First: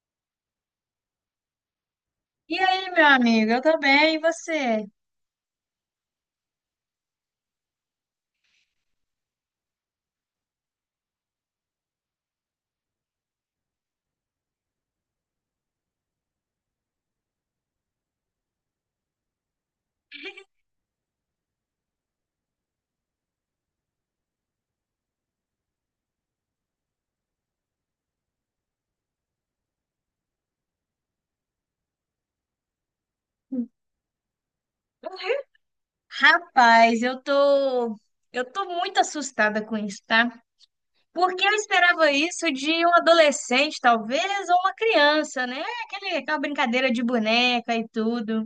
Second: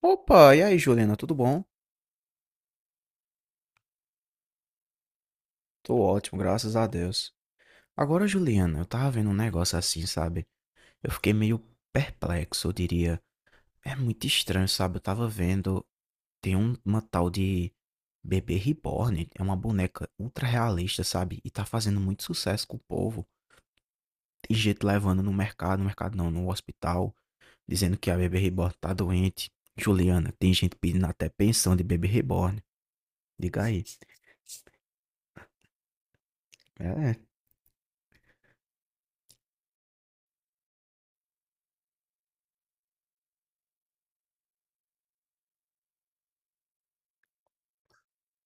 Opa, e aí, Juliana, tudo bom? E aí, meu amigo? Eu tô bem, e você? Tô ótimo, graças a Deus. Agora, Juliana, eu tava vendo um negócio assim, sabe? Eu fiquei meio perplexo, eu diria. É muito estranho, sabe? Eu tava vendo. Tem uma tal de Bebê Reborn, é uma boneca ultra realista, sabe? E tá fazendo muito sucesso com o povo. Tem gente levando no mercado, no mercado não, no hospital, dizendo que a Bebê Reborn tá doente. Juliana, tem gente pedindo até pensão de Bebê Reborn. Diga aí. Rapaz, É. eu tô muito assustada com isso, tá? Porque eu esperava isso de um adolescente, talvez, ou uma criança, né? Aquela brincadeira de boneca e tudo.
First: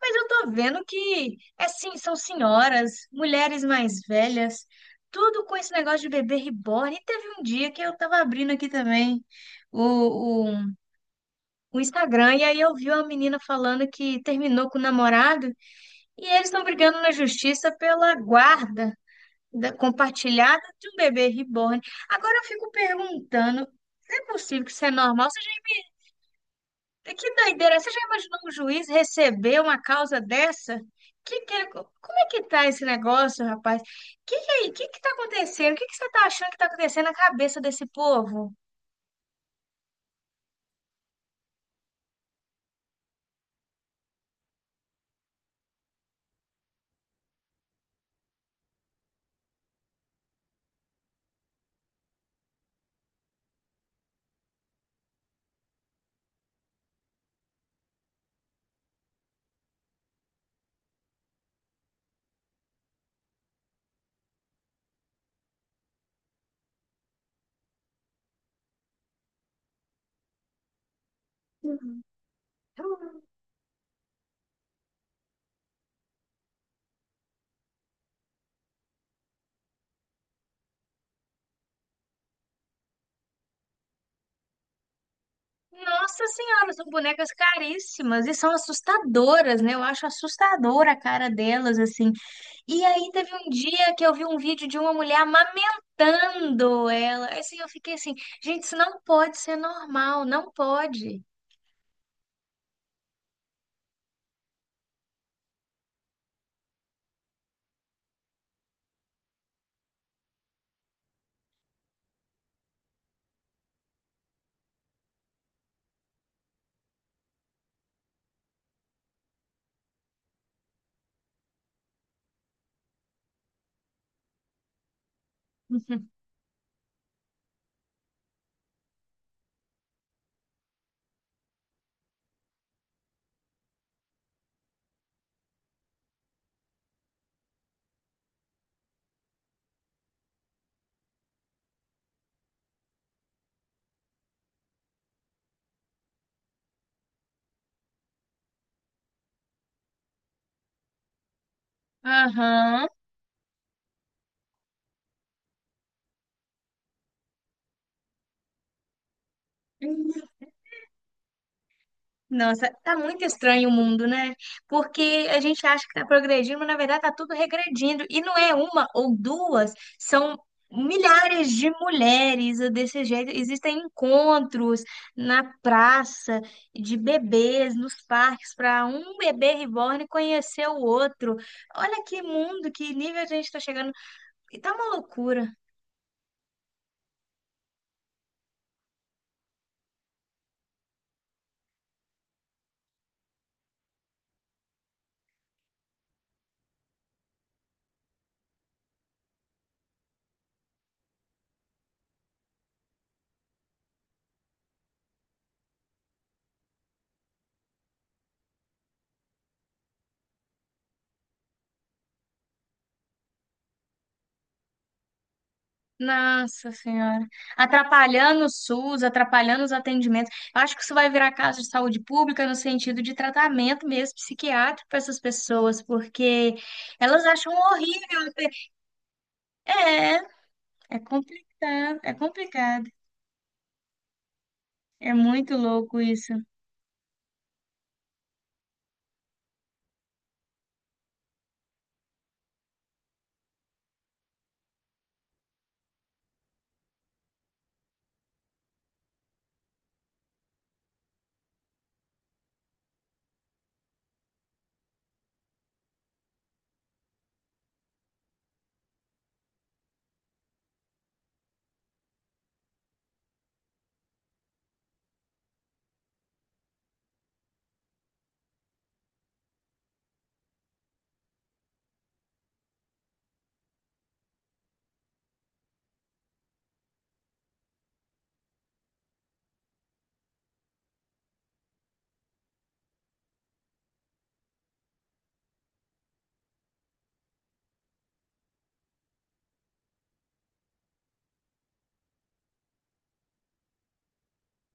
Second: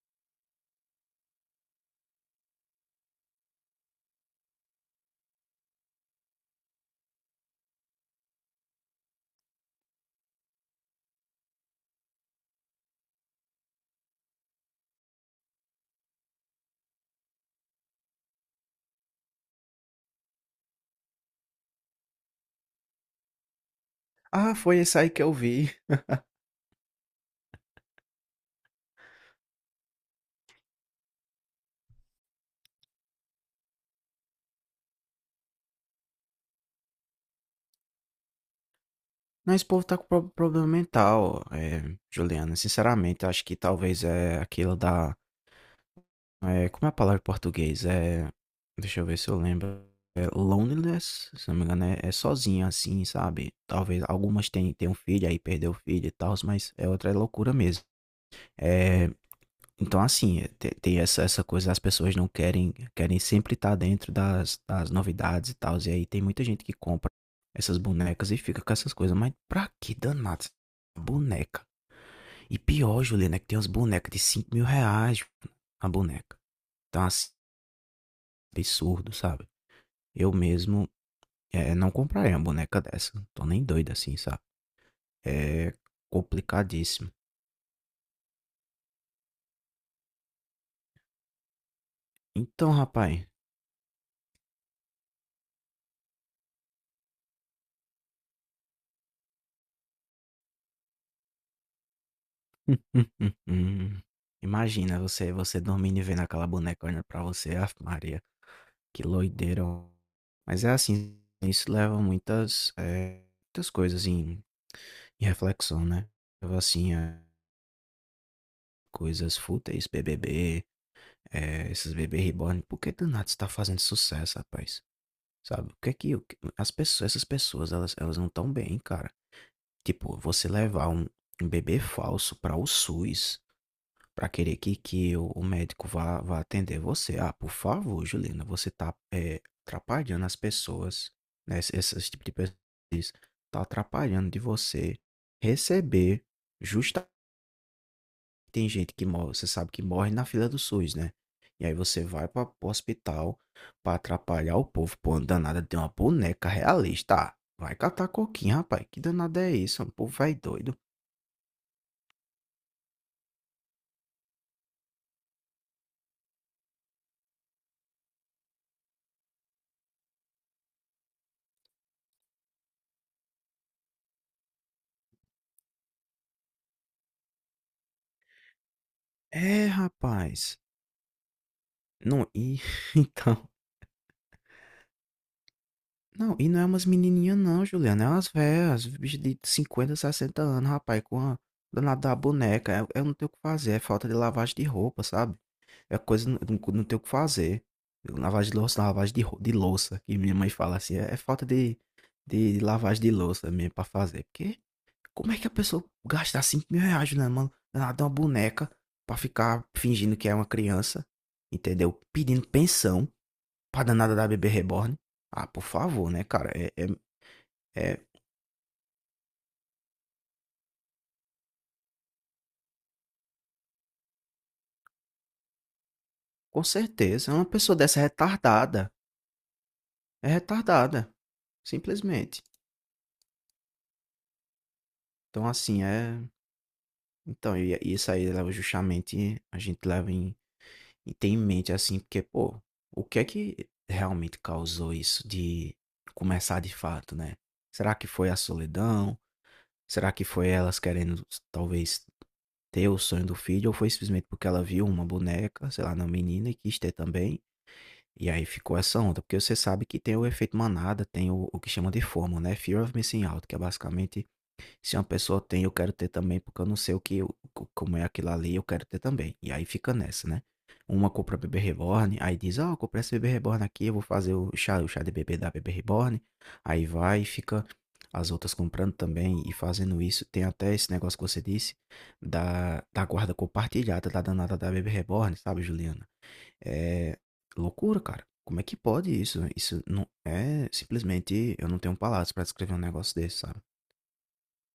Mas eu tô vendo que, é sim, são senhoras, mulheres mais velhas, tudo com esse negócio de bebê reborn. E teve um dia que eu tava abrindo aqui também o, o o Instagram, e aí eu vi uma menina falando que terminou com o namorado. E eles estão brigando na justiça pela guarda compartilhada de um bebê reborn. Agora eu fico perguntando, é Ah, possível que foi isso é esse aí que normal? eu Você vi. Que doideira! Você já imaginou um juiz receber uma causa dessa? Como é que tá esse negócio, rapaz? Que tá acontecendo? O que que você tá achando que tá acontecendo na cabeça desse povo? Não, esse povo tá com problema mental, Juliana. Sinceramente, acho que talvez é aquilo da. Como é a palavra em português? É, deixa eu ver se eu lembro. É loneliness, se não me engano, é, é sozinha assim, sabe? Talvez algumas têm, têm um filho, aí perdeu o filho e tal, mas é outra loucura mesmo. É, então, assim, eh, te tem essa essa coisa, as pessoas não querem querem sempre estar dentro das das novidades e tals, e aí tem muita gente que compra essas bonecas e fica com essas coisas, mas pra que danado essa boneca? Uhum. E pior, Juliana, é que tem umas bonecas de 5.000 R$5.000 a boneca. Então, assim, absurdo, sabe. Eu mesmo, não compraria uma boneca dessa, tô nem doido assim, sabe. É Nossa Senhora, são complicadíssimo. bonecas caríssimas e são assustadoras, né? Eu acho assustadora a cara delas, assim. Então, E aí rapaz. teve um dia que eu vi um vídeo de uma mulher amamentando ela. Assim, eu fiquei assim, gente, isso não pode ser normal, não pode. Uhum. Imagina você você dormindo e vendo aquela boneca olhando pra você, ave Maria, que loideira. Mas é assim, isso leva muitas, muitas coisas em em reflexão, né. Leva assim a coisas fúteis, BBB, esses bebê reborn, por que do nada isso tá fazendo sucesso, rapaz? Sabe, o que é que o que as pessoas essas pessoas elas elas não estão bem, cara. Tipo, você levar um um bebê falso para o SUS, para querer que o médico vá vá atender você. Ah, por favor, Juliana, você tá, atrapalhando as pessoas, né, esse esse tipo de pessoas, tá atrapalhando de você receber justamente. Tem gente que morre, você sabe que morre na fila do SUS, né, e aí você vai para o Aham. hospital para atrapalhar o povo. Pô, uma danada de uma boneca realista. Ah, vai catar coquinho, rapaz, que danada é isso? É. Um povo vai doido. Nossa, tá muito estranho o mundo, né? Porque a gente acha que tá progredindo, mas na verdade tá tudo regredindo. E não é uma ou duas, são milhares de mulheres desse jeito. Existem encontros na praça de bebês, nos parques, para um bebê É, reborn rapaz. conhecer o outro. Olha que Não, e mundo, que nível a então. gente tá chegando. E tá uma loucura. Não, e não é umas menininhas não, Juliana. É umas velhas, bicho de 50, 60 anos, rapaz, com a danada da boneca. Eu não tenho o que fazer, é falta de lavagem de roupa, sabe? É coisa, não, não não tenho o que fazer. Lavagem de louça, não, lavagem de, de louça, que minha mãe fala assim, é, é falta de lavagem de louça mesmo pra fazer. Porque como é que a pessoa gasta 5.000 reais, Juliana, mano, danada uma boneca pra ficar fingindo que é uma criança, entendeu? Pedindo pensão pra danada da bebê reborn. Ah, por favor, né, cara? Nossa Senhora. é, Atrapalhando o SUS, atrapalhando os atendimentos. Eu acho que isso vai virar caso de saúde pública no sentido de tratamento mesmo psiquiátrico para essas pessoas, porque com elas certeza. Uma acham pessoa dessa é horrível. retardada. É, É é retardada. complicado, é Simplesmente. complicado. É Então, muito assim, louco é. isso. Então, e isso aí leva justamente. A gente leva em. E tem em mente, assim, porque, pô, o que é que realmente causou isso de começar de fato, né? Será que foi a solidão? Será que foi elas querendo, talvez, ter o sonho do filho? Ou foi simplesmente porque ela viu uma boneca, sei lá, na menina e quis ter também? E aí ficou essa onda, porque você sabe que tem o efeito manada, tem o que chama de FOMO, né? Fear of Missing Out, que é basicamente se uma pessoa tem, eu quero ter também, porque eu não sei o que, como é aquilo ali, eu quero ter também. E aí fica nessa, né? Uma compra bebê reborn, aí diz, ó, eu comprei esse bebê reborn aqui, eu vou fazer o chá de bebê da bebê reborn. Aí vai e fica as outras comprando também e fazendo isso. Tem até esse negócio que você disse da guarda compartilhada da danada da bebê reborn, sabe, Juliana? É loucura, cara. Como é que pode isso? Isso não é simplesmente. Eu não tenho palavras pra descrever um negócio desse, sabe?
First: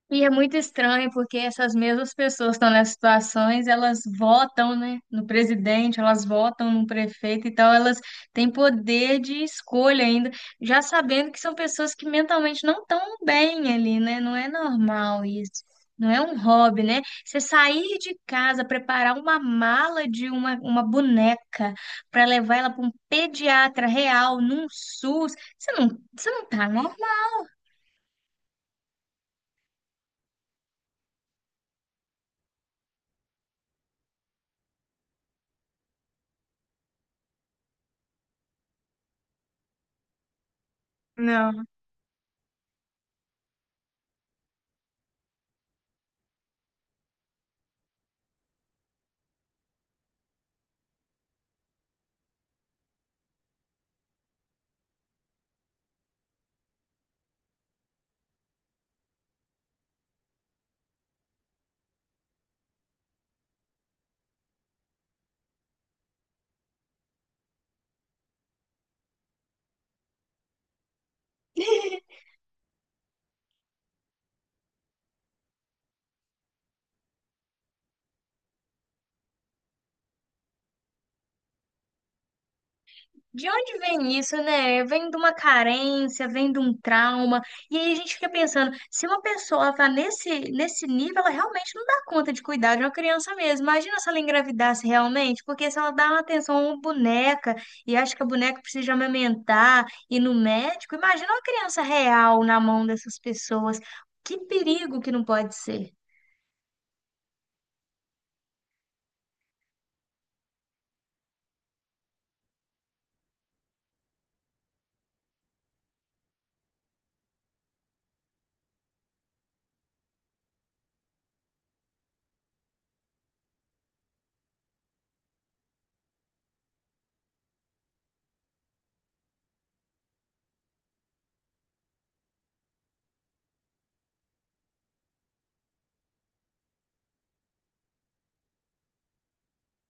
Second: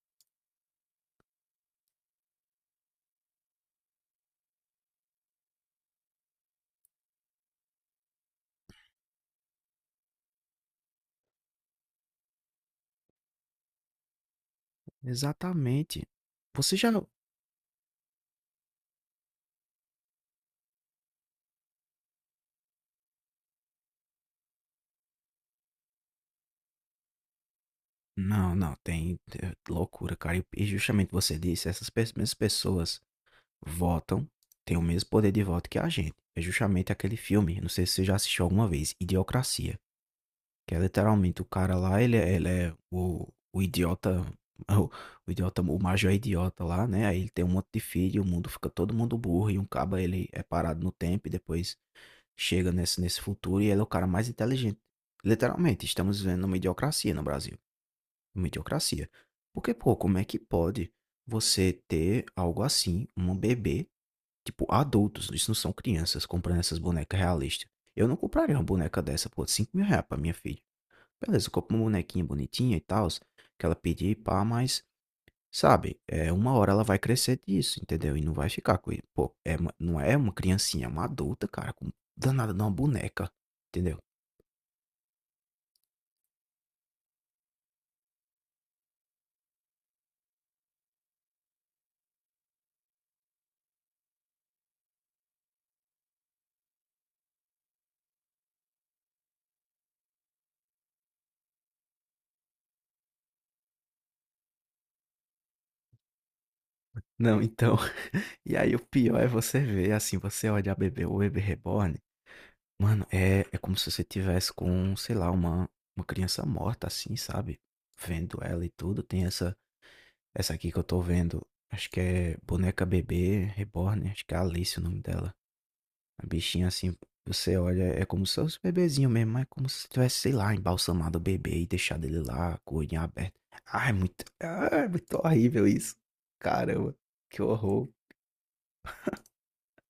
E é muito estranho porque essas mesmas pessoas que estão nessas situações, elas votam, né, no presidente, elas votam no prefeito então elas têm poder de escolha ainda, já sabendo que são pessoas que mentalmente não estão bem ali, né? Não é normal isso. Exatamente. Não é um Você hobby, já. né? Não, Você sair de casa, preparar uma mala de uma boneca para levar ela para um pediatra real, num SUS, você não, você não tá normal. não, não tem. É loucura, cara. E justamente você disse, mesmas pessoas votam, têm o mesmo poder de voto que a gente. É justamente aquele filme, não sei se você já assistiu alguma vez, Idiocracia. Que é literalmente o Não. cara lá, ele é o idiota, o, o idiota, o Major é idiota lá, né? Aí ele tem um monte de filho, o mundo fica todo mundo burro, e um caba ele é parado no tempo e depois chega nesse futuro e ele é o cara mais inteligente. Literalmente, estamos vivendo uma idiocracia no Brasil. Uma idiocracia. Porque, pô, como é que pode você ter algo assim, um bebê, tipo, adultos, isso não são crianças, comprando essas bonecas realistas. Eu não compraria uma boneca dessa, pô, 5.000 reais pra minha filha. Beleza, eu compro uma bonequinha bonitinha e tal, que ela pedir, pá, mas, sabe, é, uma hora ela vai crescer disso, entendeu? E não vai ficar com ele. Pô, é, não é uma criancinha, é uma adulta, cara, com danada de uma boneca, De onde entendeu? vem isso, né? Vem de uma carência, vem de um trauma. E aí a gente fica pensando, se uma pessoa tá nesse nível, ela realmente não dá conta de cuidar de uma criança mesmo. Imagina se ela engravidasse realmente, porque se ela dá uma atenção a uma boneca e acha que a boneca precisa amamentar, ir no médico, imagina uma criança real na mão dessas pessoas. Que perigo que não pode ser. Não, então, e aí o pior é você ver, assim, você olha a bebê, o bebê reborn, mano, é, é como se você tivesse com, sei lá, uma criança morta, assim, sabe? Vendo ela e tudo, tem essa aqui que eu tô vendo, acho que é boneca bebê reborn, acho que é Alice o nome dela. A bichinha assim, você olha, é como se fosse um bebezinho mesmo, mas é como se tivesse, sei lá, embalsamado o bebê e deixado ele lá, com o olhinho aberto. Ai, muito horrível isso. Caramba, que horror.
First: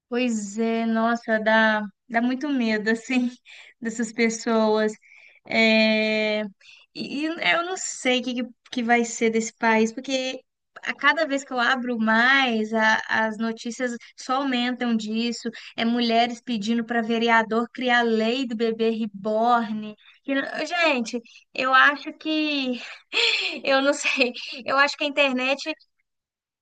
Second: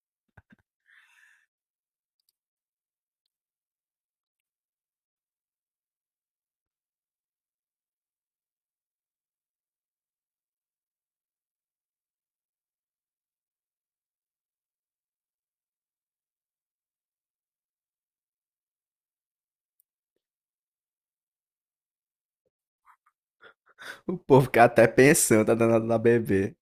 Pois é, nossa, dá muito medo, assim, dessas pessoas. É, e eu não sei o que, que vai ser desse país, porque a cada vez que eu abro mais, as notícias só aumentam disso. É mulheres pedindo para vereador criar lei do bebê reborn. E, gente, eu acho que eu não O sei. povo fica Eu até acho que a pensando, tá internet danado na bebê.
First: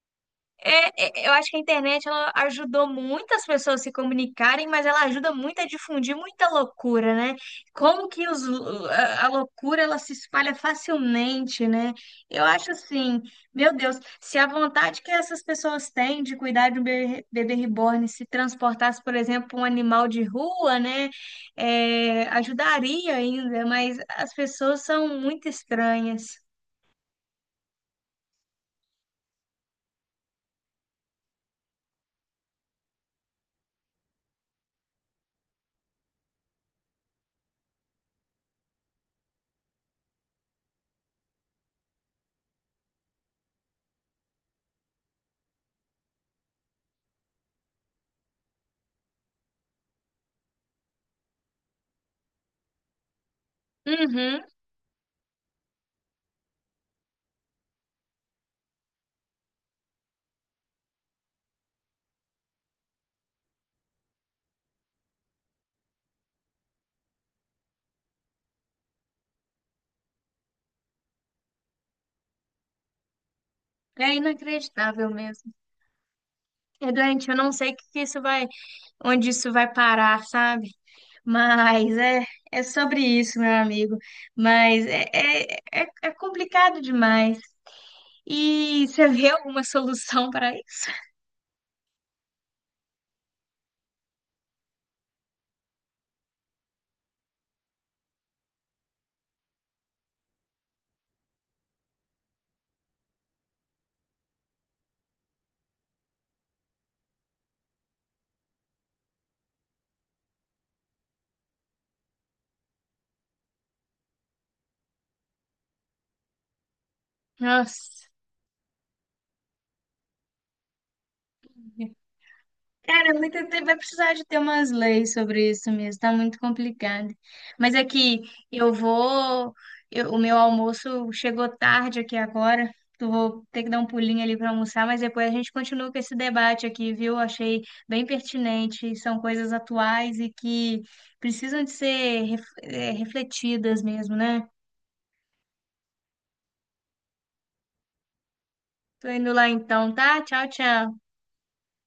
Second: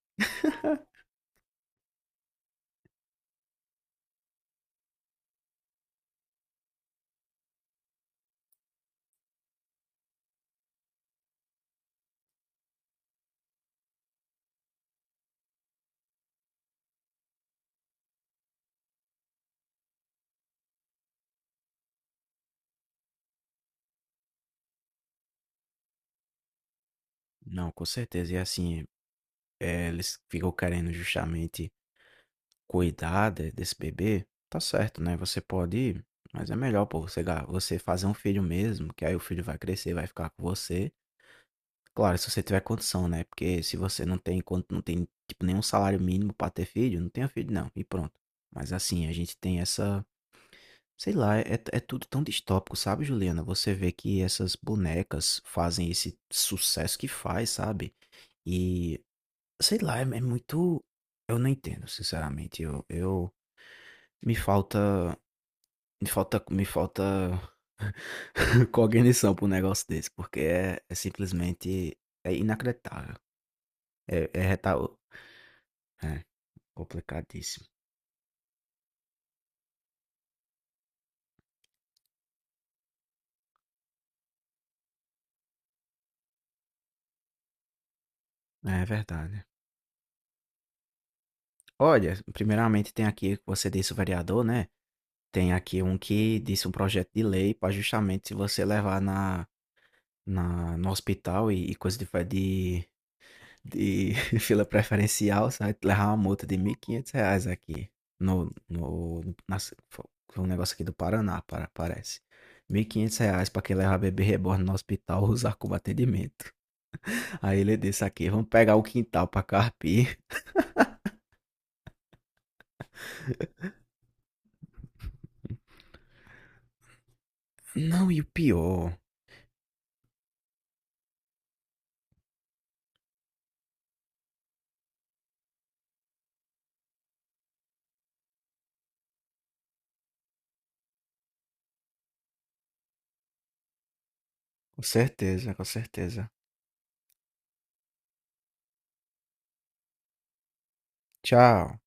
eu acho que a internet ela ajudou muitas pessoas a se comunicarem, mas ela ajuda muito a difundir muita loucura, né? Como que os, a loucura ela se espalha facilmente, né? Eu acho assim, meu Deus, se a vontade que essas pessoas têm de cuidar de um bebê reborn se transportasse, por exemplo, pra um animal de rua, né? É, ajudaria ainda, mas as pessoas são muito estranhas. Não, com certeza. E assim, é, eles ficam querendo justamente cuidar desse bebê. Tá certo, né? Você pode ir, mas é melhor, pô, você, você fazer um filho mesmo, que aí o filho vai crescer, vai ficar com você. Claro, se você tiver condição, né, porque se você não tem quando não tem, tipo, nenhum salário mínimo pra ter filho, não tenha filho não, e pronto. Mas assim, a gente tem essa. Sei lá, é tudo tão distópico, sabe, Juliana? Você vê que Uhum, essas bonecas fazem esse sucesso que faz, sabe? E sei lá, é muito. Eu não entendo, sinceramente, eu me falta me falta cognição pra um negócio desse, porque é é simplesmente é inacreditável. é É é retal inacreditável mesmo. É, É doente, eu não complicadíssimo. sei que isso vai, onde isso vai parar, sabe? Mas é, é sobre isso, meu amigo. Mas é complicado demais. É E você vê verdade. alguma solução para isso? Olha, primeiramente tem aqui que você disse o vereador, né? Tem aqui um que disse um projeto de lei para justamente se você levar no hospital e coisa de, de fila preferencial, você vai levar uma multa de 1.500 reais aqui no, no, nas- fo- foi um negócio aqui do Paraná, para, parece. 1.500 reais para quem levar bebê reborn no hospital usar como atendimento. Aí ele disse Nossa. aqui, vamos pegar o quintal para carpir. Cara, é muito tempo vai precisar de ter umas leis sobre isso mesmo, tá muito complicado. Mas é Não, e que o eu pior. vou, o meu almoço chegou tarde aqui agora, eu vou ter que dar um pulinho ali para almoçar, mas depois a gente continua com esse debate aqui, viu? Achei bem pertinente, e são coisas atuais e que precisam de ser refletidas mesmo, né? Com certeza, com certeza. Tô indo lá então, tá? Tchau, tchau. Tchau.